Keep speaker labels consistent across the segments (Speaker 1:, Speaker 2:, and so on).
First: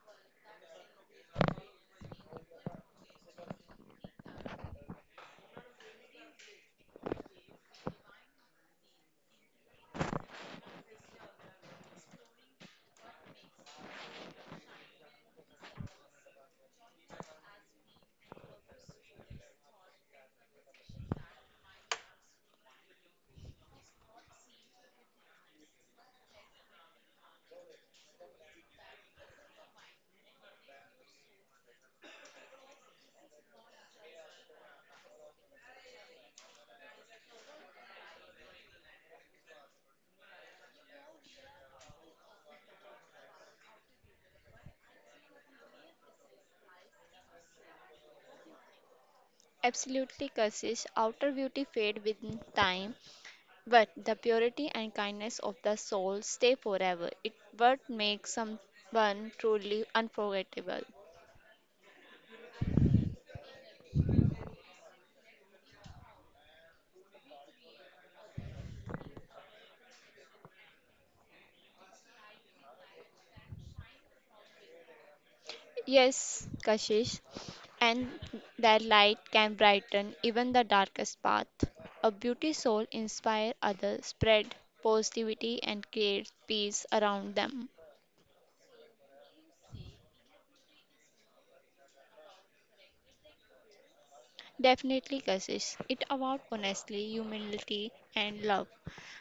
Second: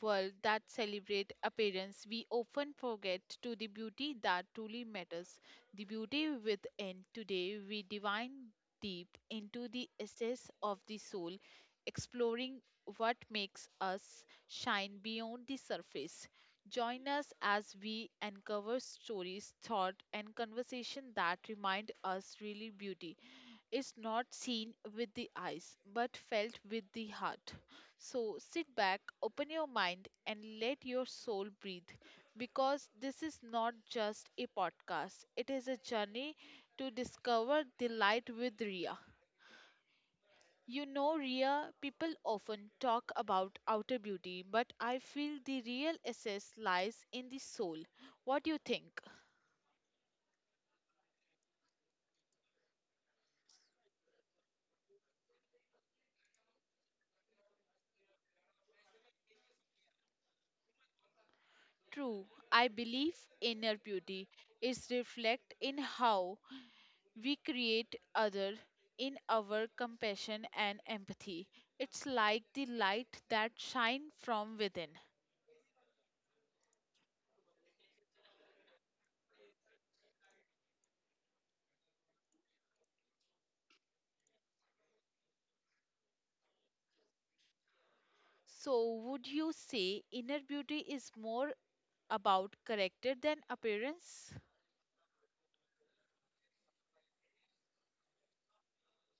Speaker 1: world that celebrates appearance, we often forget to the beauty that truly matters, the beauty within. Today, we divine deep into the essence of the soul, exploring what makes us shine beyond the surface. Join us as we uncover stories, thought, and conversation that remind us really beauty is not seen with the eyes but felt with the heart. So sit back, open your mind, and let your soul breathe because this is not just a podcast, it is a journey to discover the light with Ria. You know, Ria, people often talk about outer beauty, but I feel the real essence lies in the soul. What do you think?
Speaker 2: Absolutely, Kashish. Outer beauty fade with time, but the purity and kindness of the soul stay forever. It what makes someone truly unforgettable.
Speaker 1: True, I believe inner beauty is reflected in how we create other, in our compassion and empathy. It's like the light that shine from within.
Speaker 2: Yes, Kashish, and their light can brighten even the darkest path. A beauty soul inspire others, spread positivity and create peace around them.
Speaker 1: So would you say inner beauty is more about character than appearance?
Speaker 2: Definitely Kashish. It about honestly, humility and love.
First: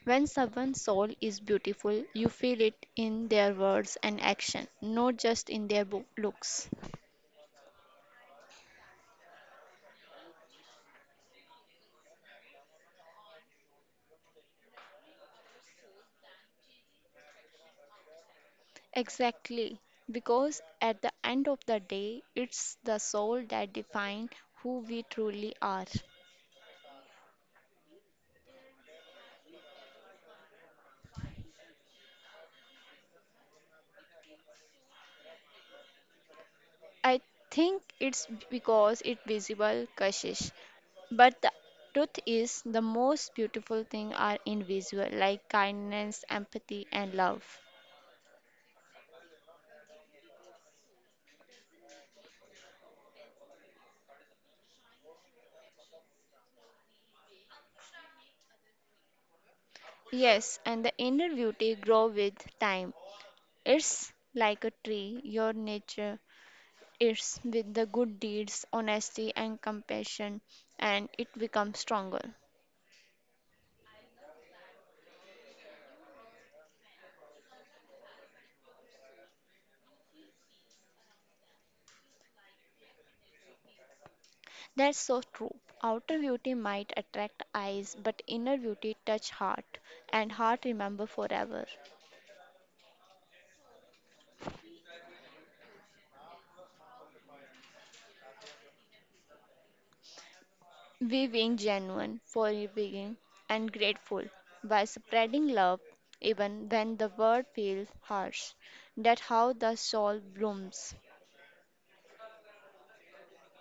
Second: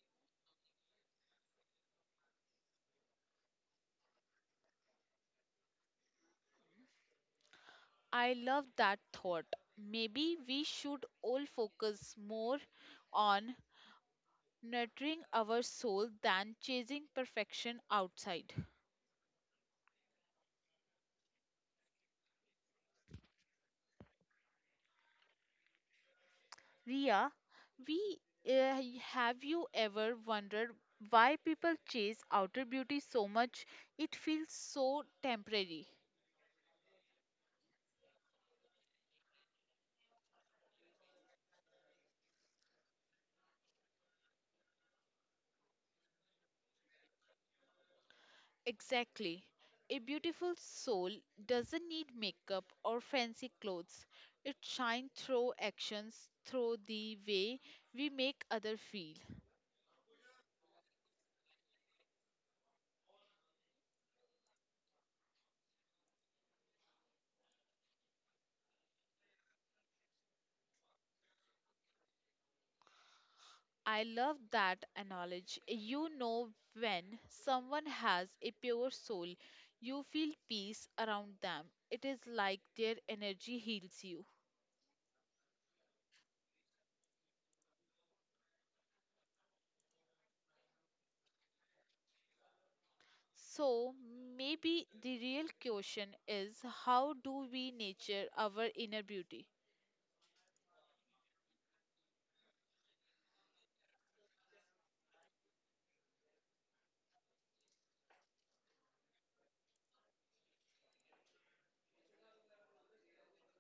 Speaker 2: When someone's soul is beautiful, you feel it in their words and action, not just in their looks.
Speaker 1: I love that thought. Maybe we should all focus more on nurturing our soul than chasing perfection outside.
Speaker 2: Exactly. Because at the end of the day, it's the soul that defines who we truly are.
Speaker 1: Ria, we have you ever wondered why people chase outer beauty so much? It feels so temporary.
Speaker 2: I think it's because it's visible, Kashish. But the truth is, the most beautiful things are invisible, like kindness, empathy, and love.
Speaker 1: Exactly. A beautiful soul doesn't need makeup or fancy clothes. It shines through actions, through the way we make others feel.
Speaker 2: Yes, and the inner beauty grow with time. It's like a tree, your nature is with the good deeds, honesty and compassion and it becomes stronger.
Speaker 1: I love that analogy. You know, when someone has a pure soul, you feel peace around them. It is like their energy heals you.
Speaker 2: That's so true. Outer beauty might attract eyes, but inner beauty touch heart and heart remember forever.
Speaker 1: So, maybe the real question is, how do we nurture our inner beauty?
Speaker 2: We being genuine, forgiving and grateful by spreading love even when the world feels harsh. That how the soul blooms.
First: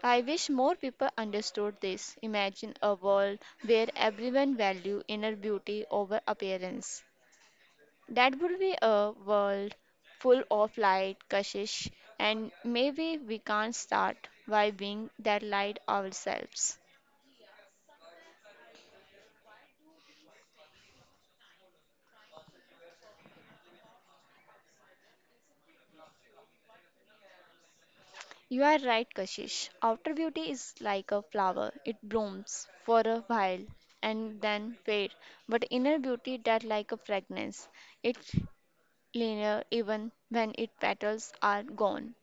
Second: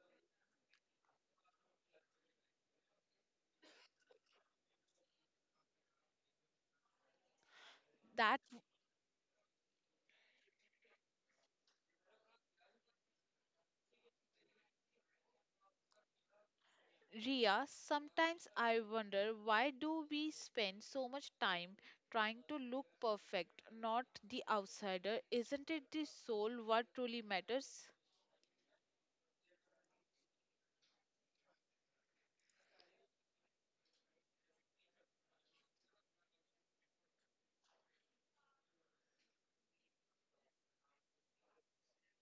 Speaker 2: I wish more people understood this. Imagine a world where everyone value inner beauty over appearance. That
Speaker 1: That,
Speaker 2: would be a world full of light, Kashish, and maybe we can't start by being that light ourselves.
Speaker 1: Ria, sometimes I wonder, why do we spend so much time trying to look perfect, not the outsider? Isn't it the soul what truly matters?
Speaker 2: You are right, Kashish. Outer beauty is like a flower. It blooms for a while and then fades. But inner beauty that like a fragrance. It's linear even when its petals are gone.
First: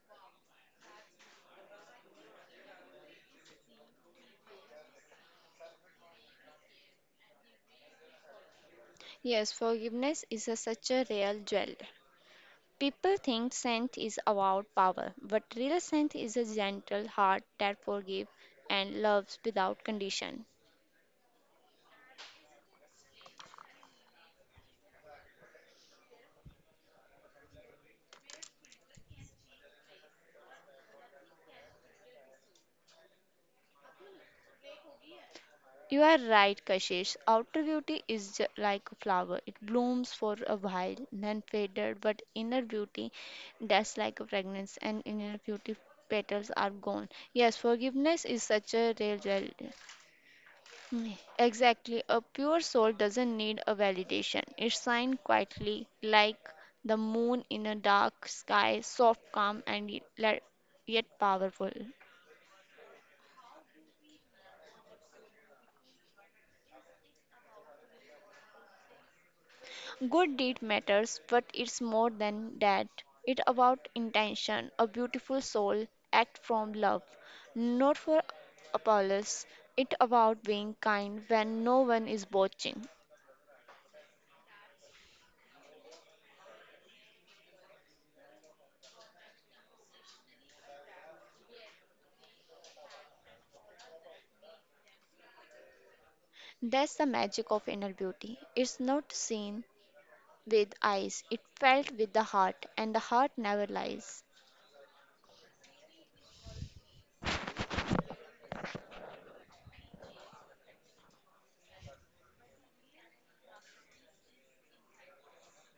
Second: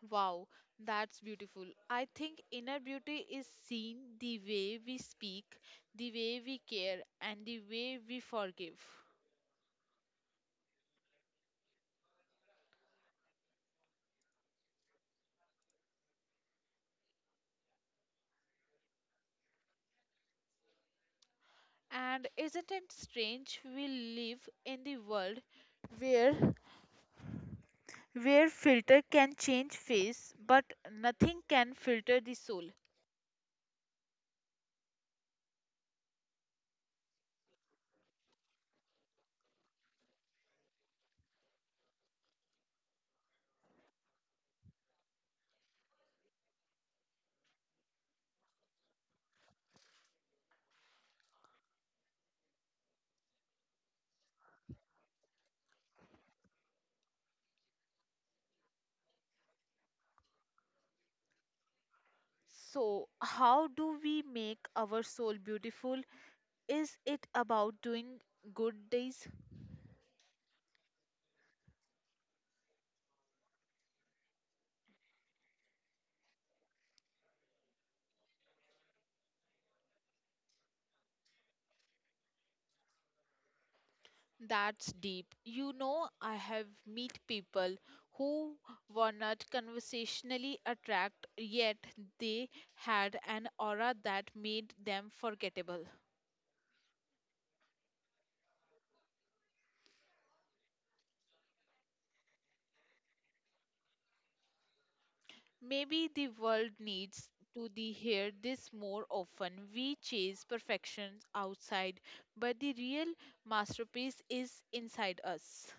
Speaker 1: Wow, that's beautiful. I think inner beauty is seen the way we speak, the way we care, and the way we forgive.
Speaker 2: Yes, forgiveness is a, such a real jewel. People think saint is about power, but real saint is a gentle heart that forgives and loves without condition.
Speaker 1: And isn't it strange we live in the world where where filter can change face but nothing can filter the soul.
Speaker 2: You are right, Kashish. Outer beauty is like a flower. It blooms for a while, then faded, but inner beauty, that's like a fragrance, and inner beauty petals are gone. Yes, forgiveness is such a real jewel. Mm, Exactly. A pure soul doesn't need a validation. It shines quietly like the moon in a dark sky, soft, calm, and yet powerful.
Speaker 1: So how do we make our soul beautiful? Is it about doing good deeds?
Speaker 2: Good deed matters, but it's more than that. It's about intention. A beautiful soul act from love, not for applause. It's about being kind when no one is watching.
Speaker 1: That's deep. You know, I have met people who were not conversationally attract, yet they had an aura that made them forgettable.
Speaker 2: That's the magic of inner beauty. It's not seen, with eyes, it felt with the heart, and the heart never lies.
Speaker 1: Maybe the world needs to the hear this more often. We chase perfection outside, but the real masterpiece is inside us.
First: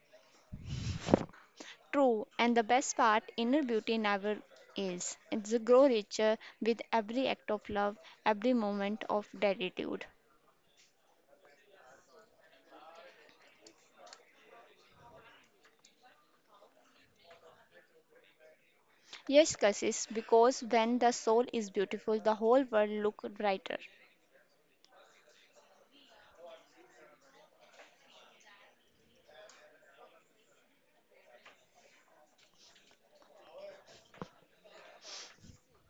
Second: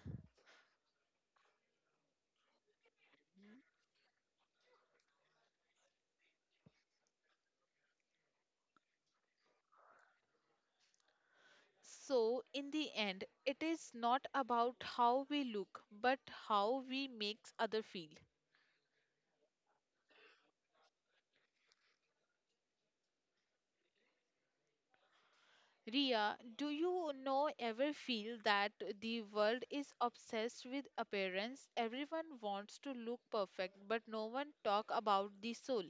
Speaker 2: True, and the best part, inner beauty never is. It's grow richer with every act of love, every moment of gratitude.
Speaker 1: So, in the end, it is not about how we look, but how we make others feel.
Speaker 2: Yes, Kassis, because when the soul is beautiful, the whole world look brighter.
Speaker 1: Ria, do you know ever feel that the world is obsessed with appearance? Everyone wants to look perfect, but no one talk about the soul.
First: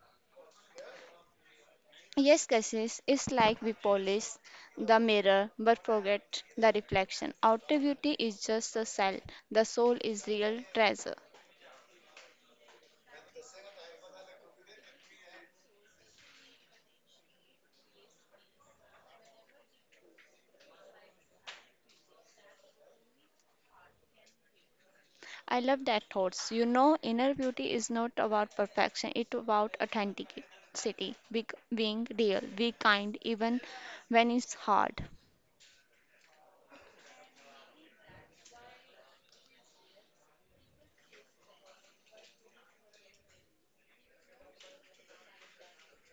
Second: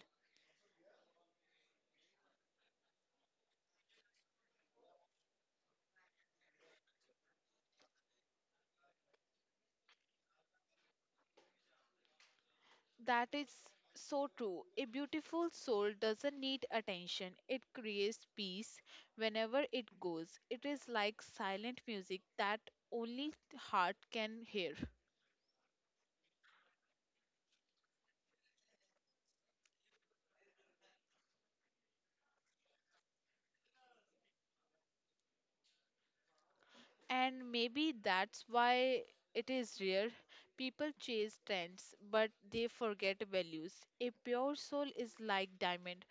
Speaker 2: Yes, Kassis, it's like we polish the mirror but forget the reflection. Outer beauty is just a shell, the soul is real treasure.
Speaker 1: That is so true. A beautiful soul doesn't need attention. It creates peace whenever it goes. It is like silent music that only heart can hear.
Speaker 2: I love that thoughts. Inner beauty is not about perfection, it's about authenticity, being real, be kind even when it's hard.
Speaker 1: And maybe that's why it is rare. People chase trends, but they forget values. A pure soul is like diamond,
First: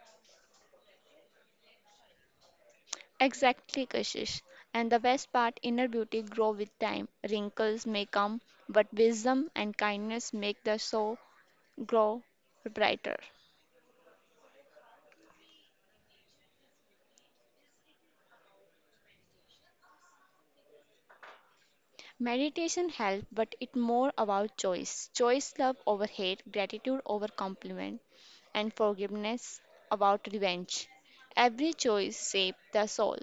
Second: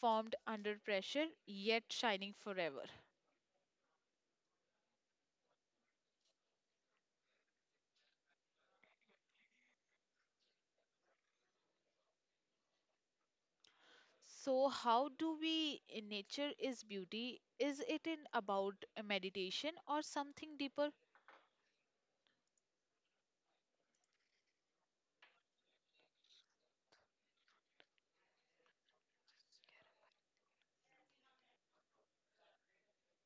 Speaker 1: formed under pressure, yet shining forever.
Speaker 2: Exactly, Kashish. And the best part, inner beauty grow with time. Wrinkles may come, but wisdom and kindness make the soul grow brighter.
Speaker 1: So, how do we in nature is beauty? Is it in about a meditation or something deeper?
Speaker 2: Meditation helps, but it's more about choice. Choice love over hate, gratitude over compliment, and forgiveness about revenge. Every choice shapes the soul.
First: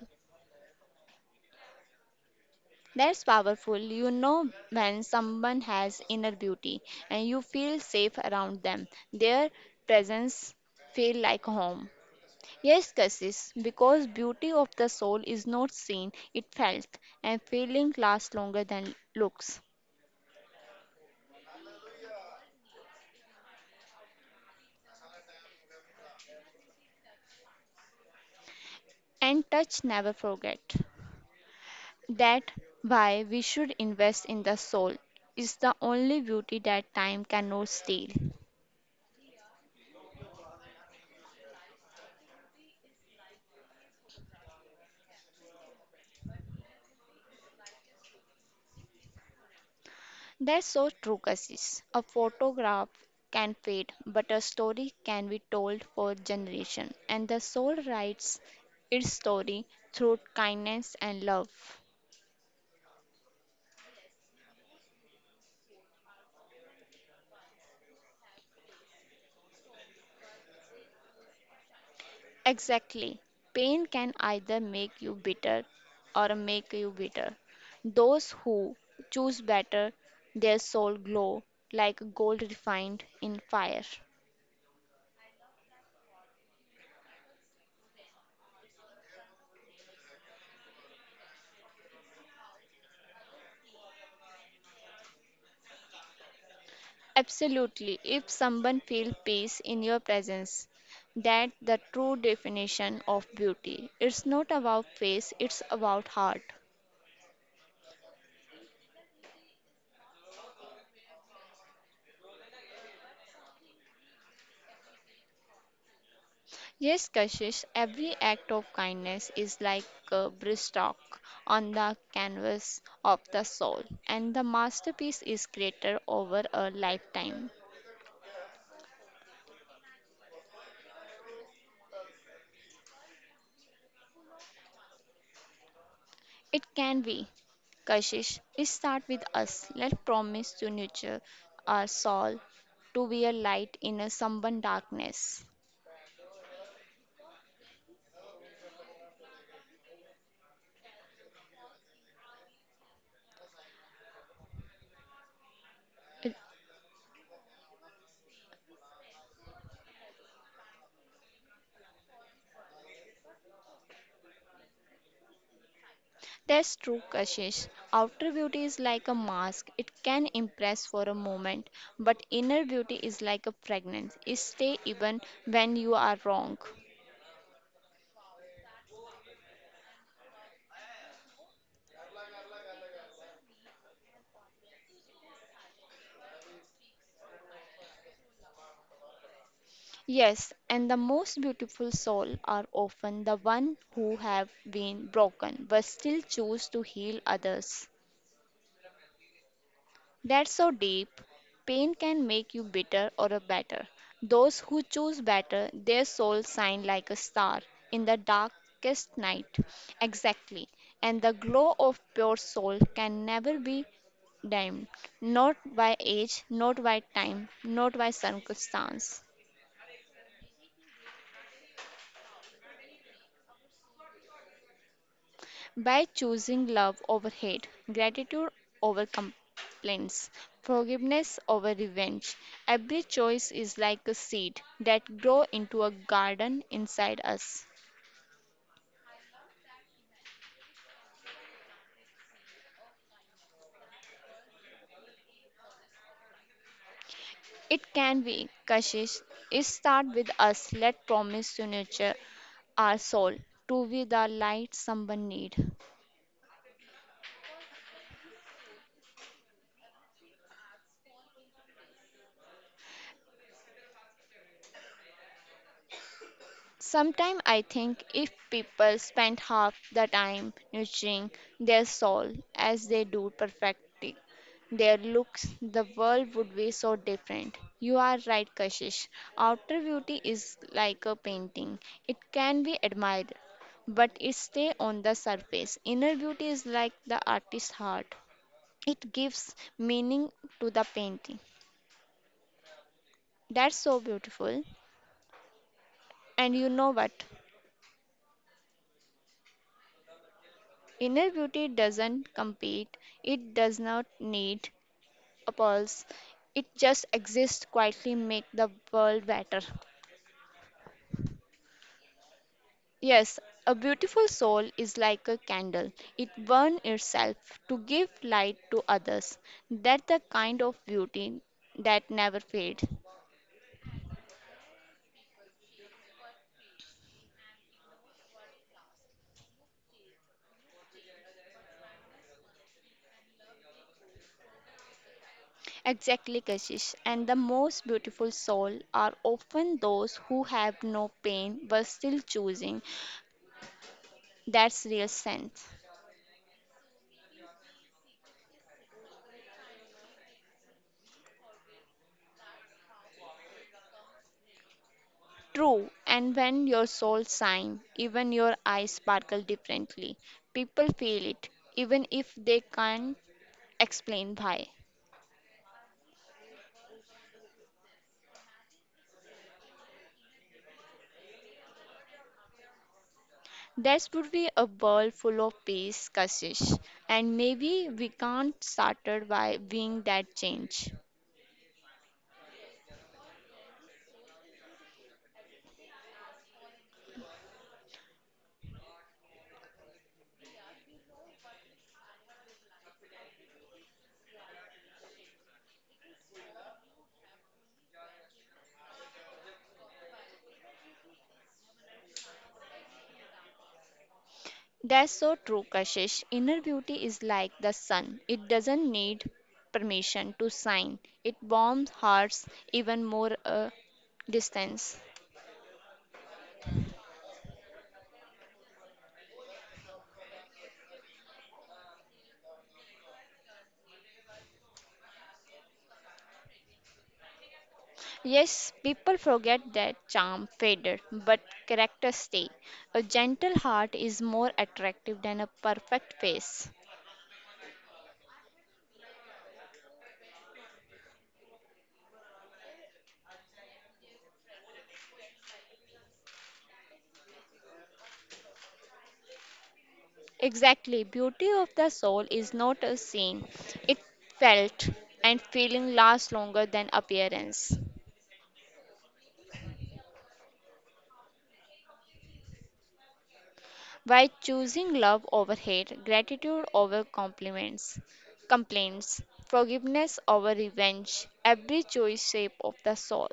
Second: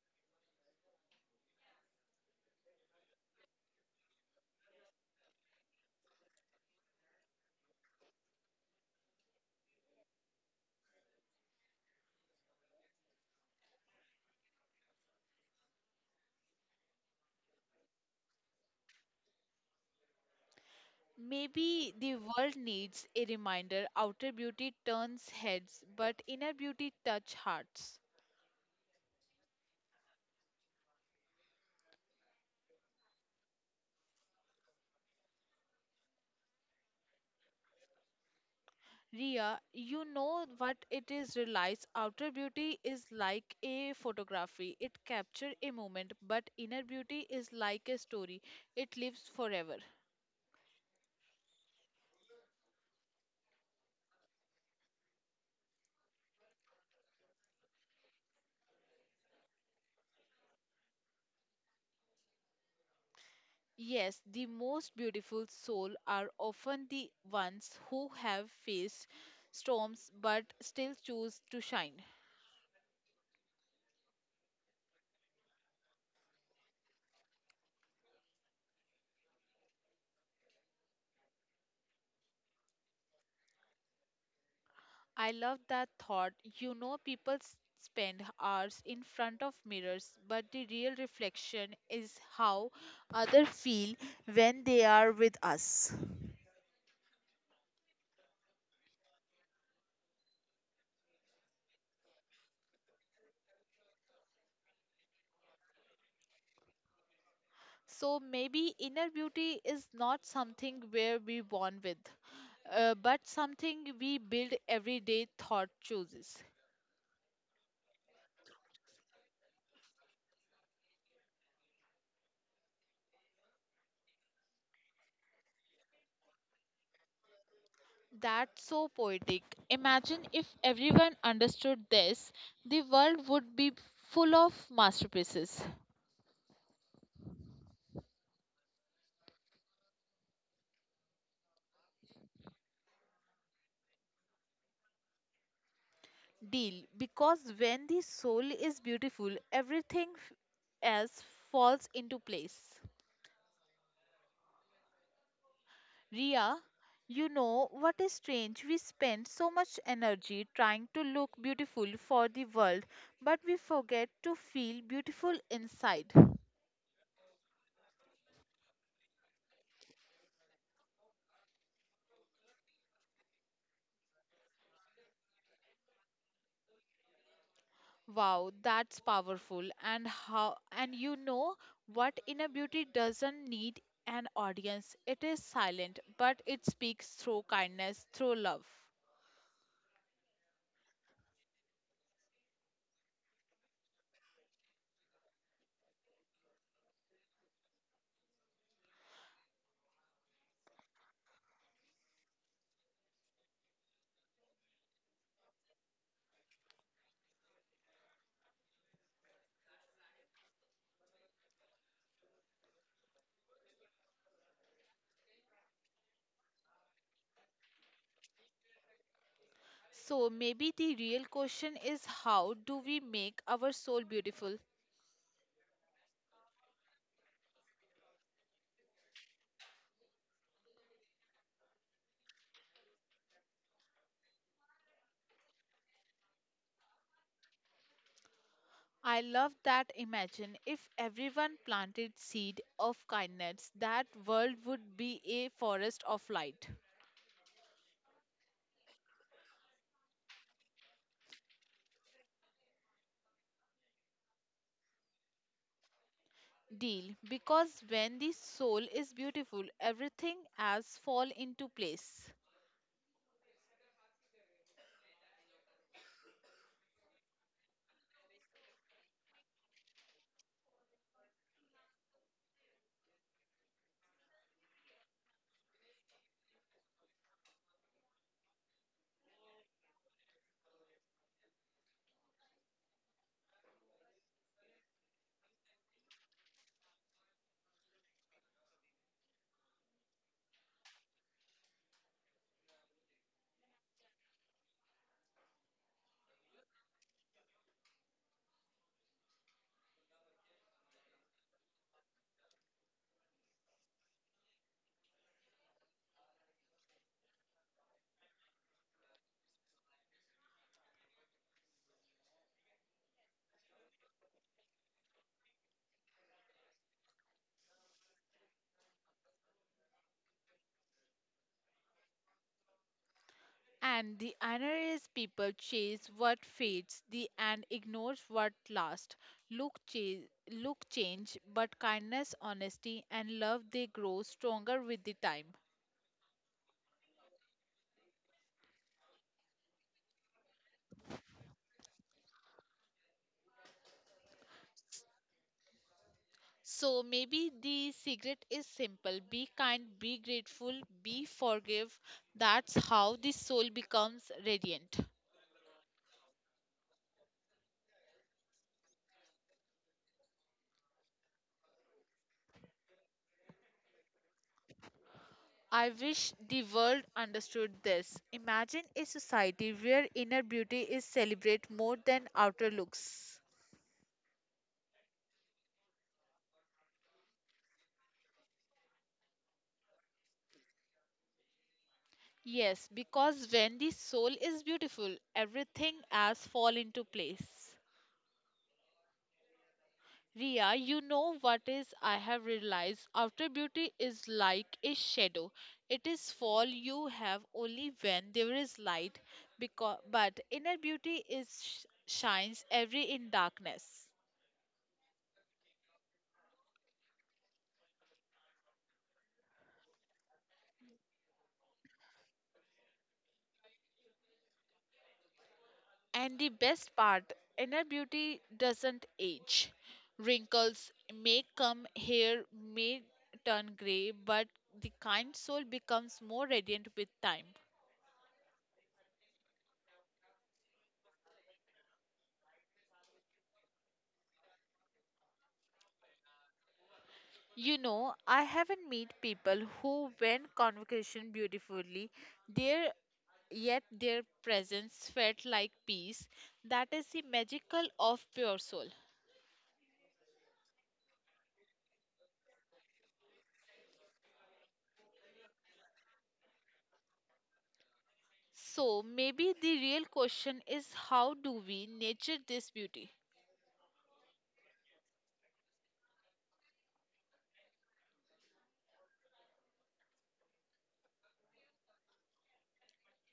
Speaker 2: That's powerful. You know when someone has inner beauty and you feel safe around them. Their presence feel like home. Yes, Cassis, because beauty of the soul is not seen, it felt, and feeling lasts longer than looks.
Speaker 1: Maybe the world needs a reminder, outer beauty turns heads, but inner beauty touch hearts.
Speaker 2: And touch never forget. That why we should invest in the soul is the only beauty that time cannot steal.
Speaker 1: Ria, you know what it is realized, outer beauty is like a photography. It captures a moment, but inner beauty is like a story. It lives forever.
Speaker 2: That's so true, Kassis. A photograph can fade, but a story can be told for generation, and the soul writes its story through kindness and love.
Speaker 1: Yes, the most beautiful souls are often the ones who have faced storms but still choose to shine.
Speaker 2: Exactly. Pain can either make you bitter or make you bitter. Those who choose better, their soul glow like gold refined in fire.
Speaker 1: I love that thought. You know, people spend hours in front of mirrors, but the real reflection is how others feel when they are with us.
Speaker 2: Absolutely. If someone feels peace in your presence, that's the true definition of beauty. It's not about face, it's about heart.
Speaker 1: So maybe inner beauty is not something where we born with, but something we build every day thought chooses.
Speaker 2: Yes, Kashish, every act of kindness is like a brushstroke on the canvas of the soul, and the masterpiece is created over a lifetime.
Speaker 1: That's so poetic. Imagine if everyone understood this, the world would be full of masterpieces.
Speaker 2: It can be. Kashish, it starts with us. Let's promise to nurture our soul to be a light in a someone darkness.
Speaker 1: Deal. Because when the soul is beautiful, everything else falls into place. Ria, you know what is strange? We spend so much energy trying to look beautiful for the world, but we forget to feel beautiful inside.
Speaker 2: That's true, Kashish. Outer beauty is like a mask. It can impress for a moment, but inner beauty is like a fragrance. It stay even when you are wrong.
Speaker 1: Wow, that's powerful. And how, and you know what, inner beauty doesn't need an audience. It is silent, but it speaks through kindness, through love.
Speaker 2: Yes, and the most beautiful soul are often the one who have been broken but still choose to heal others. That's so deep. Pain can make you bitter or a better. Those who choose better, their souls shine like a star in the darkest night. Exactly. And the glow of pure soul can never be dimmed, not by age, not by time, not by circumstance.
Speaker 1: So maybe the real question is, how do we make our soul beautiful?
Speaker 2: By choosing love over hate, gratitude over complaints, forgiveness over revenge, every choice is like a seed that grow into a garden inside us.
Speaker 1: I love that. Imagine if everyone planted seed of kindness, that world would be a forest of light.
Speaker 2: It can be, Kashish, it start with us. Let promise to nurture our soul to be the light someone need.
Speaker 1: Deal, because when the soul is beautiful, everything else fall into place.
Speaker 2: Sometimes I think if people spent half the time nurturing their soul as they do perfecting their looks, the world would be so different. You are right, Kashish. Outer beauty is like a painting, it can be admired, but it stays on the surface. Inner beauty is like the artist's heart, it gives meaning to the painting. That's so beautiful. And you know what? Inner beauty doesn't compete, it does not need applause, it just exists quietly, make the world better. Yes, a beautiful soul is like a candle. It burns itself to give light to others. That's the kind of beauty that never fades.
Speaker 1: And the other is, people chase what fades the and ignores what lasts. Look change, but kindness, honesty, and love, they grow stronger with the time.
Speaker 2: Exactly, Kashish. And the most beautiful soul are often those who have no pain but still choosing. That's real sense.
Speaker 1: So maybe the secret is simple. Be kind, be grateful, be forgive. That's how the soul becomes radiant.
Speaker 2: True, and when your soul shines, even your eyes sparkle differently. People feel it, even if they can't explain why.
Speaker 1: I wish the world understood this. Imagine a society where inner beauty is celebrated more than outer looks.
Speaker 2: There would be a world full of peace, Kashish, and maybe we can't started by being that change.
Speaker 1: Yes, because when the soul is beautiful, everything else fall into place. Ria, you know what is, I have realized outer beauty is like a shadow. It is fall you have only when there is light because, but inner beauty is shines every in darkness.
Speaker 2: That's so true, Kashish. Inner beauty is like the sun. It doesn't need permission to shine. It warms hearts even more a distance.
Speaker 1: And the best part, inner beauty doesn't age. Wrinkles may come, hair may turn gray, but the kind soul becomes more radiant with time.
Speaker 2: Yes, people forget that charm faded, but character stay. A gentle heart is more attractive than a perfect face.
Speaker 1: You know, I haven't met people who went convocation beautifully, their yet their presence felt like peace. That is the magical of pure soul.
Speaker 2: Exactly, beauty of the soul is not a scene. It felt and feeling lasts longer than appearance.
Speaker 1: So maybe the real question is, how do we nature this beauty?
Speaker 2: By choosing love over hate, gratitude over compliments, complaints, forgiveness over revenge, every choice shape of the soul.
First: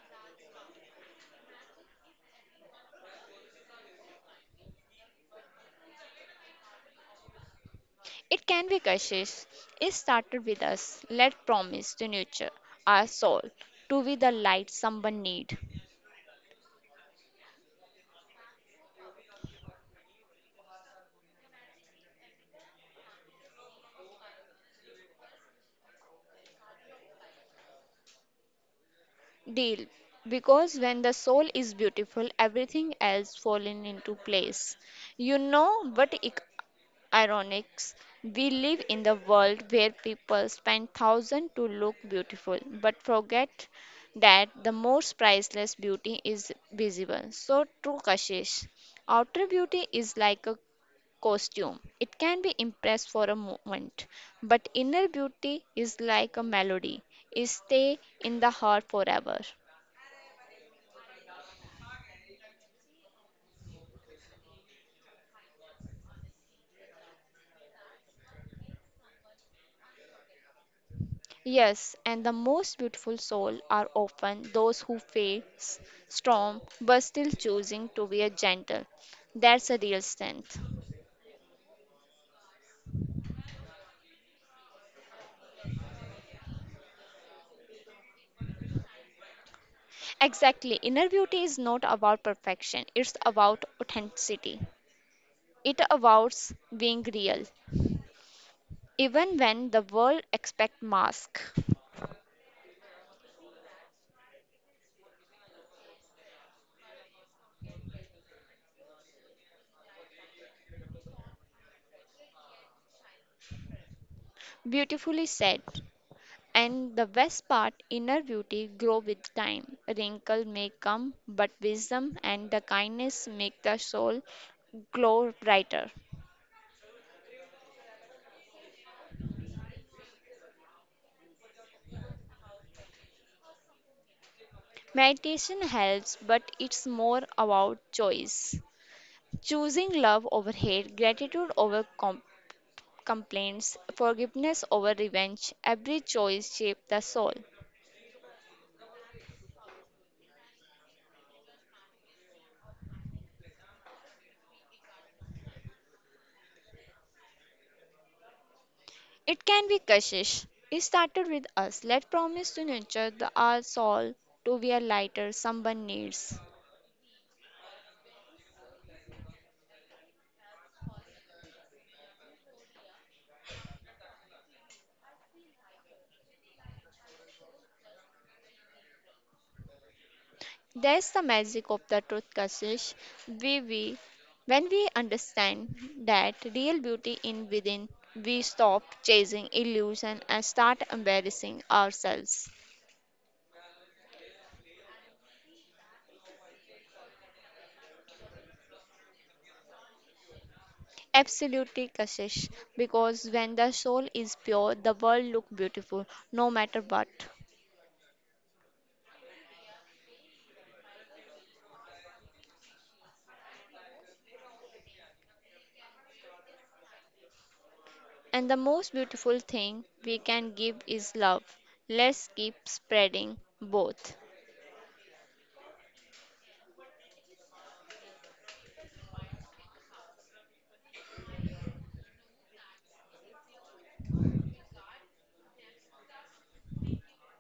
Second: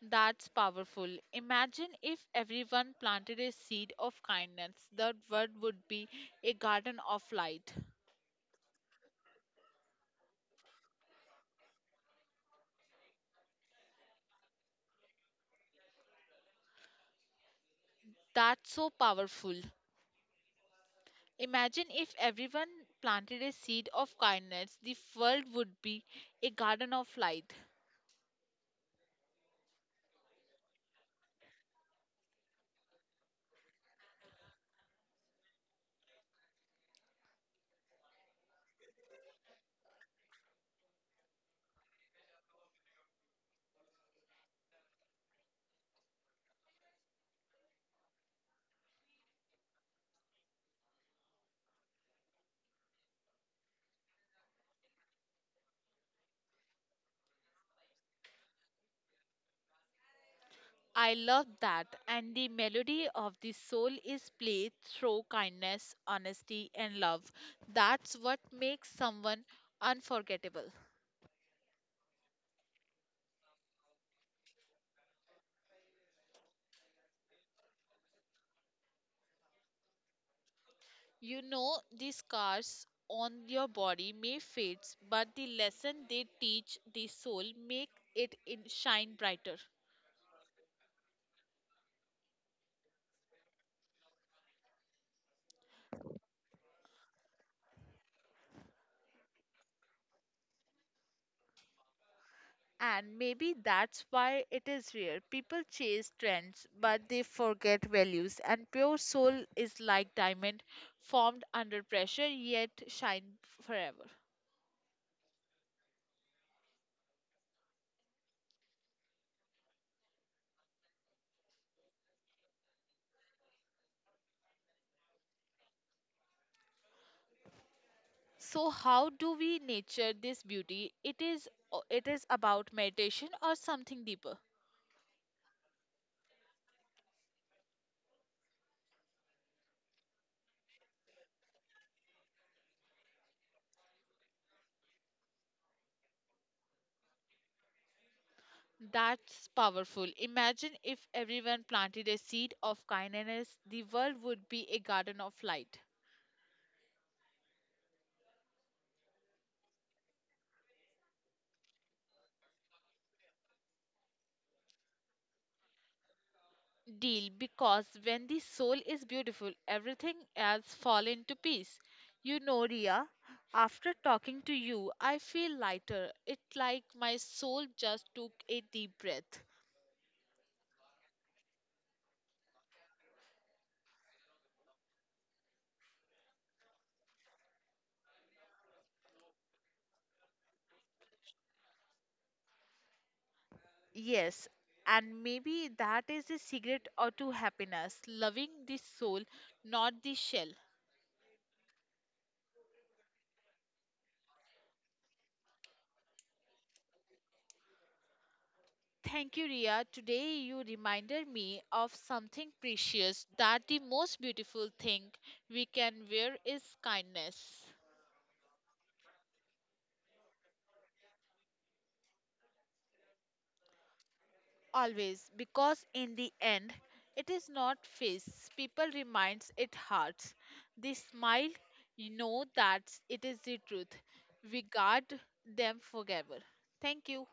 Speaker 1: That's powerful. Imagine if everyone planted a seed of kindness, the world would be a garden of light.
Speaker 2: It can be Kashish. It started with us. Let promise to nurture our soul to be the light someone need.
Speaker 1: That's so powerful. Imagine if everyone planted a seed of kindness, the world would be a garden of light.
Speaker 2: Deal. Because when the soul is beautiful, everything else falling into place. You know what ironics? We live in the world where people spend thousands to look beautiful, but forget that the most priceless beauty is visible. So true, Kashish. Outer beauty is like a costume. It can be impressed for a moment, but inner beauty is like a melody. It stay in the heart forever.
Speaker 1: I love that. And the melody of the soul is played through kindness, honesty, and love. That's what makes someone unforgettable.
Speaker 2: Yes, and the most beautiful soul are often those who face storm but still choosing to be a gentle. That's a real strength.
Speaker 1: You know, the scars on your body may fade, but the lesson they teach the soul make it in shine brighter.
Speaker 2: Exactly. Inner beauty is not about perfection. It's about authenticity. It avoids being real, even when the world expect mask.
Speaker 1: And maybe that's why it is rare. People chase trends, but they forget values. And pure soul is like diamond, formed under pressure yet shine forever.
Speaker 2: Beautifully said. And the best part, inner beauty grow with time. Wrinkle may come, but wisdom and the kindness make the soul glow brighter.
Speaker 1: So how do we nurture this beauty? It is about meditation or something deeper?
Speaker 2: Meditation helps, but it's more about choice. Choosing love over hate, gratitude over complaints, forgiveness over revenge. Every choice shapes the soul.
Speaker 1: That's powerful. Imagine if everyone planted a seed of kindness, the world would be a garden of light.
Speaker 2: It can be Kashish. It started with us. Let promise to nurture the our soul to be a lighter someone needs.
Speaker 1: Deal, because when the soul is beautiful, everything else fall into peace. You know, Ria, after talking to you, I feel lighter. It's like my soul just took a deep breath.
Speaker 2: There's the magic of the truth, Kashish. We, we, when we understand that real beauty in within, we stop chasing illusion and start embracing ourselves.
Speaker 1: Yes, and maybe that is the secret or to happiness, loving the soul, not the shell.
Speaker 2: Absolutely, Kashish. Because when the soul is pure, the world look beautiful, no matter what.
Speaker 1: Thank you, Ria. Today you reminded me of something precious, that the most beautiful thing we can wear is kindness.
Speaker 2: And the most beautiful thing we can give is love. Let's keep spreading both.
Speaker 1: Always, because in the end, it is not face. People reminds it hearts. They smile, you know that it is the truth. We guard them forever. Thank you.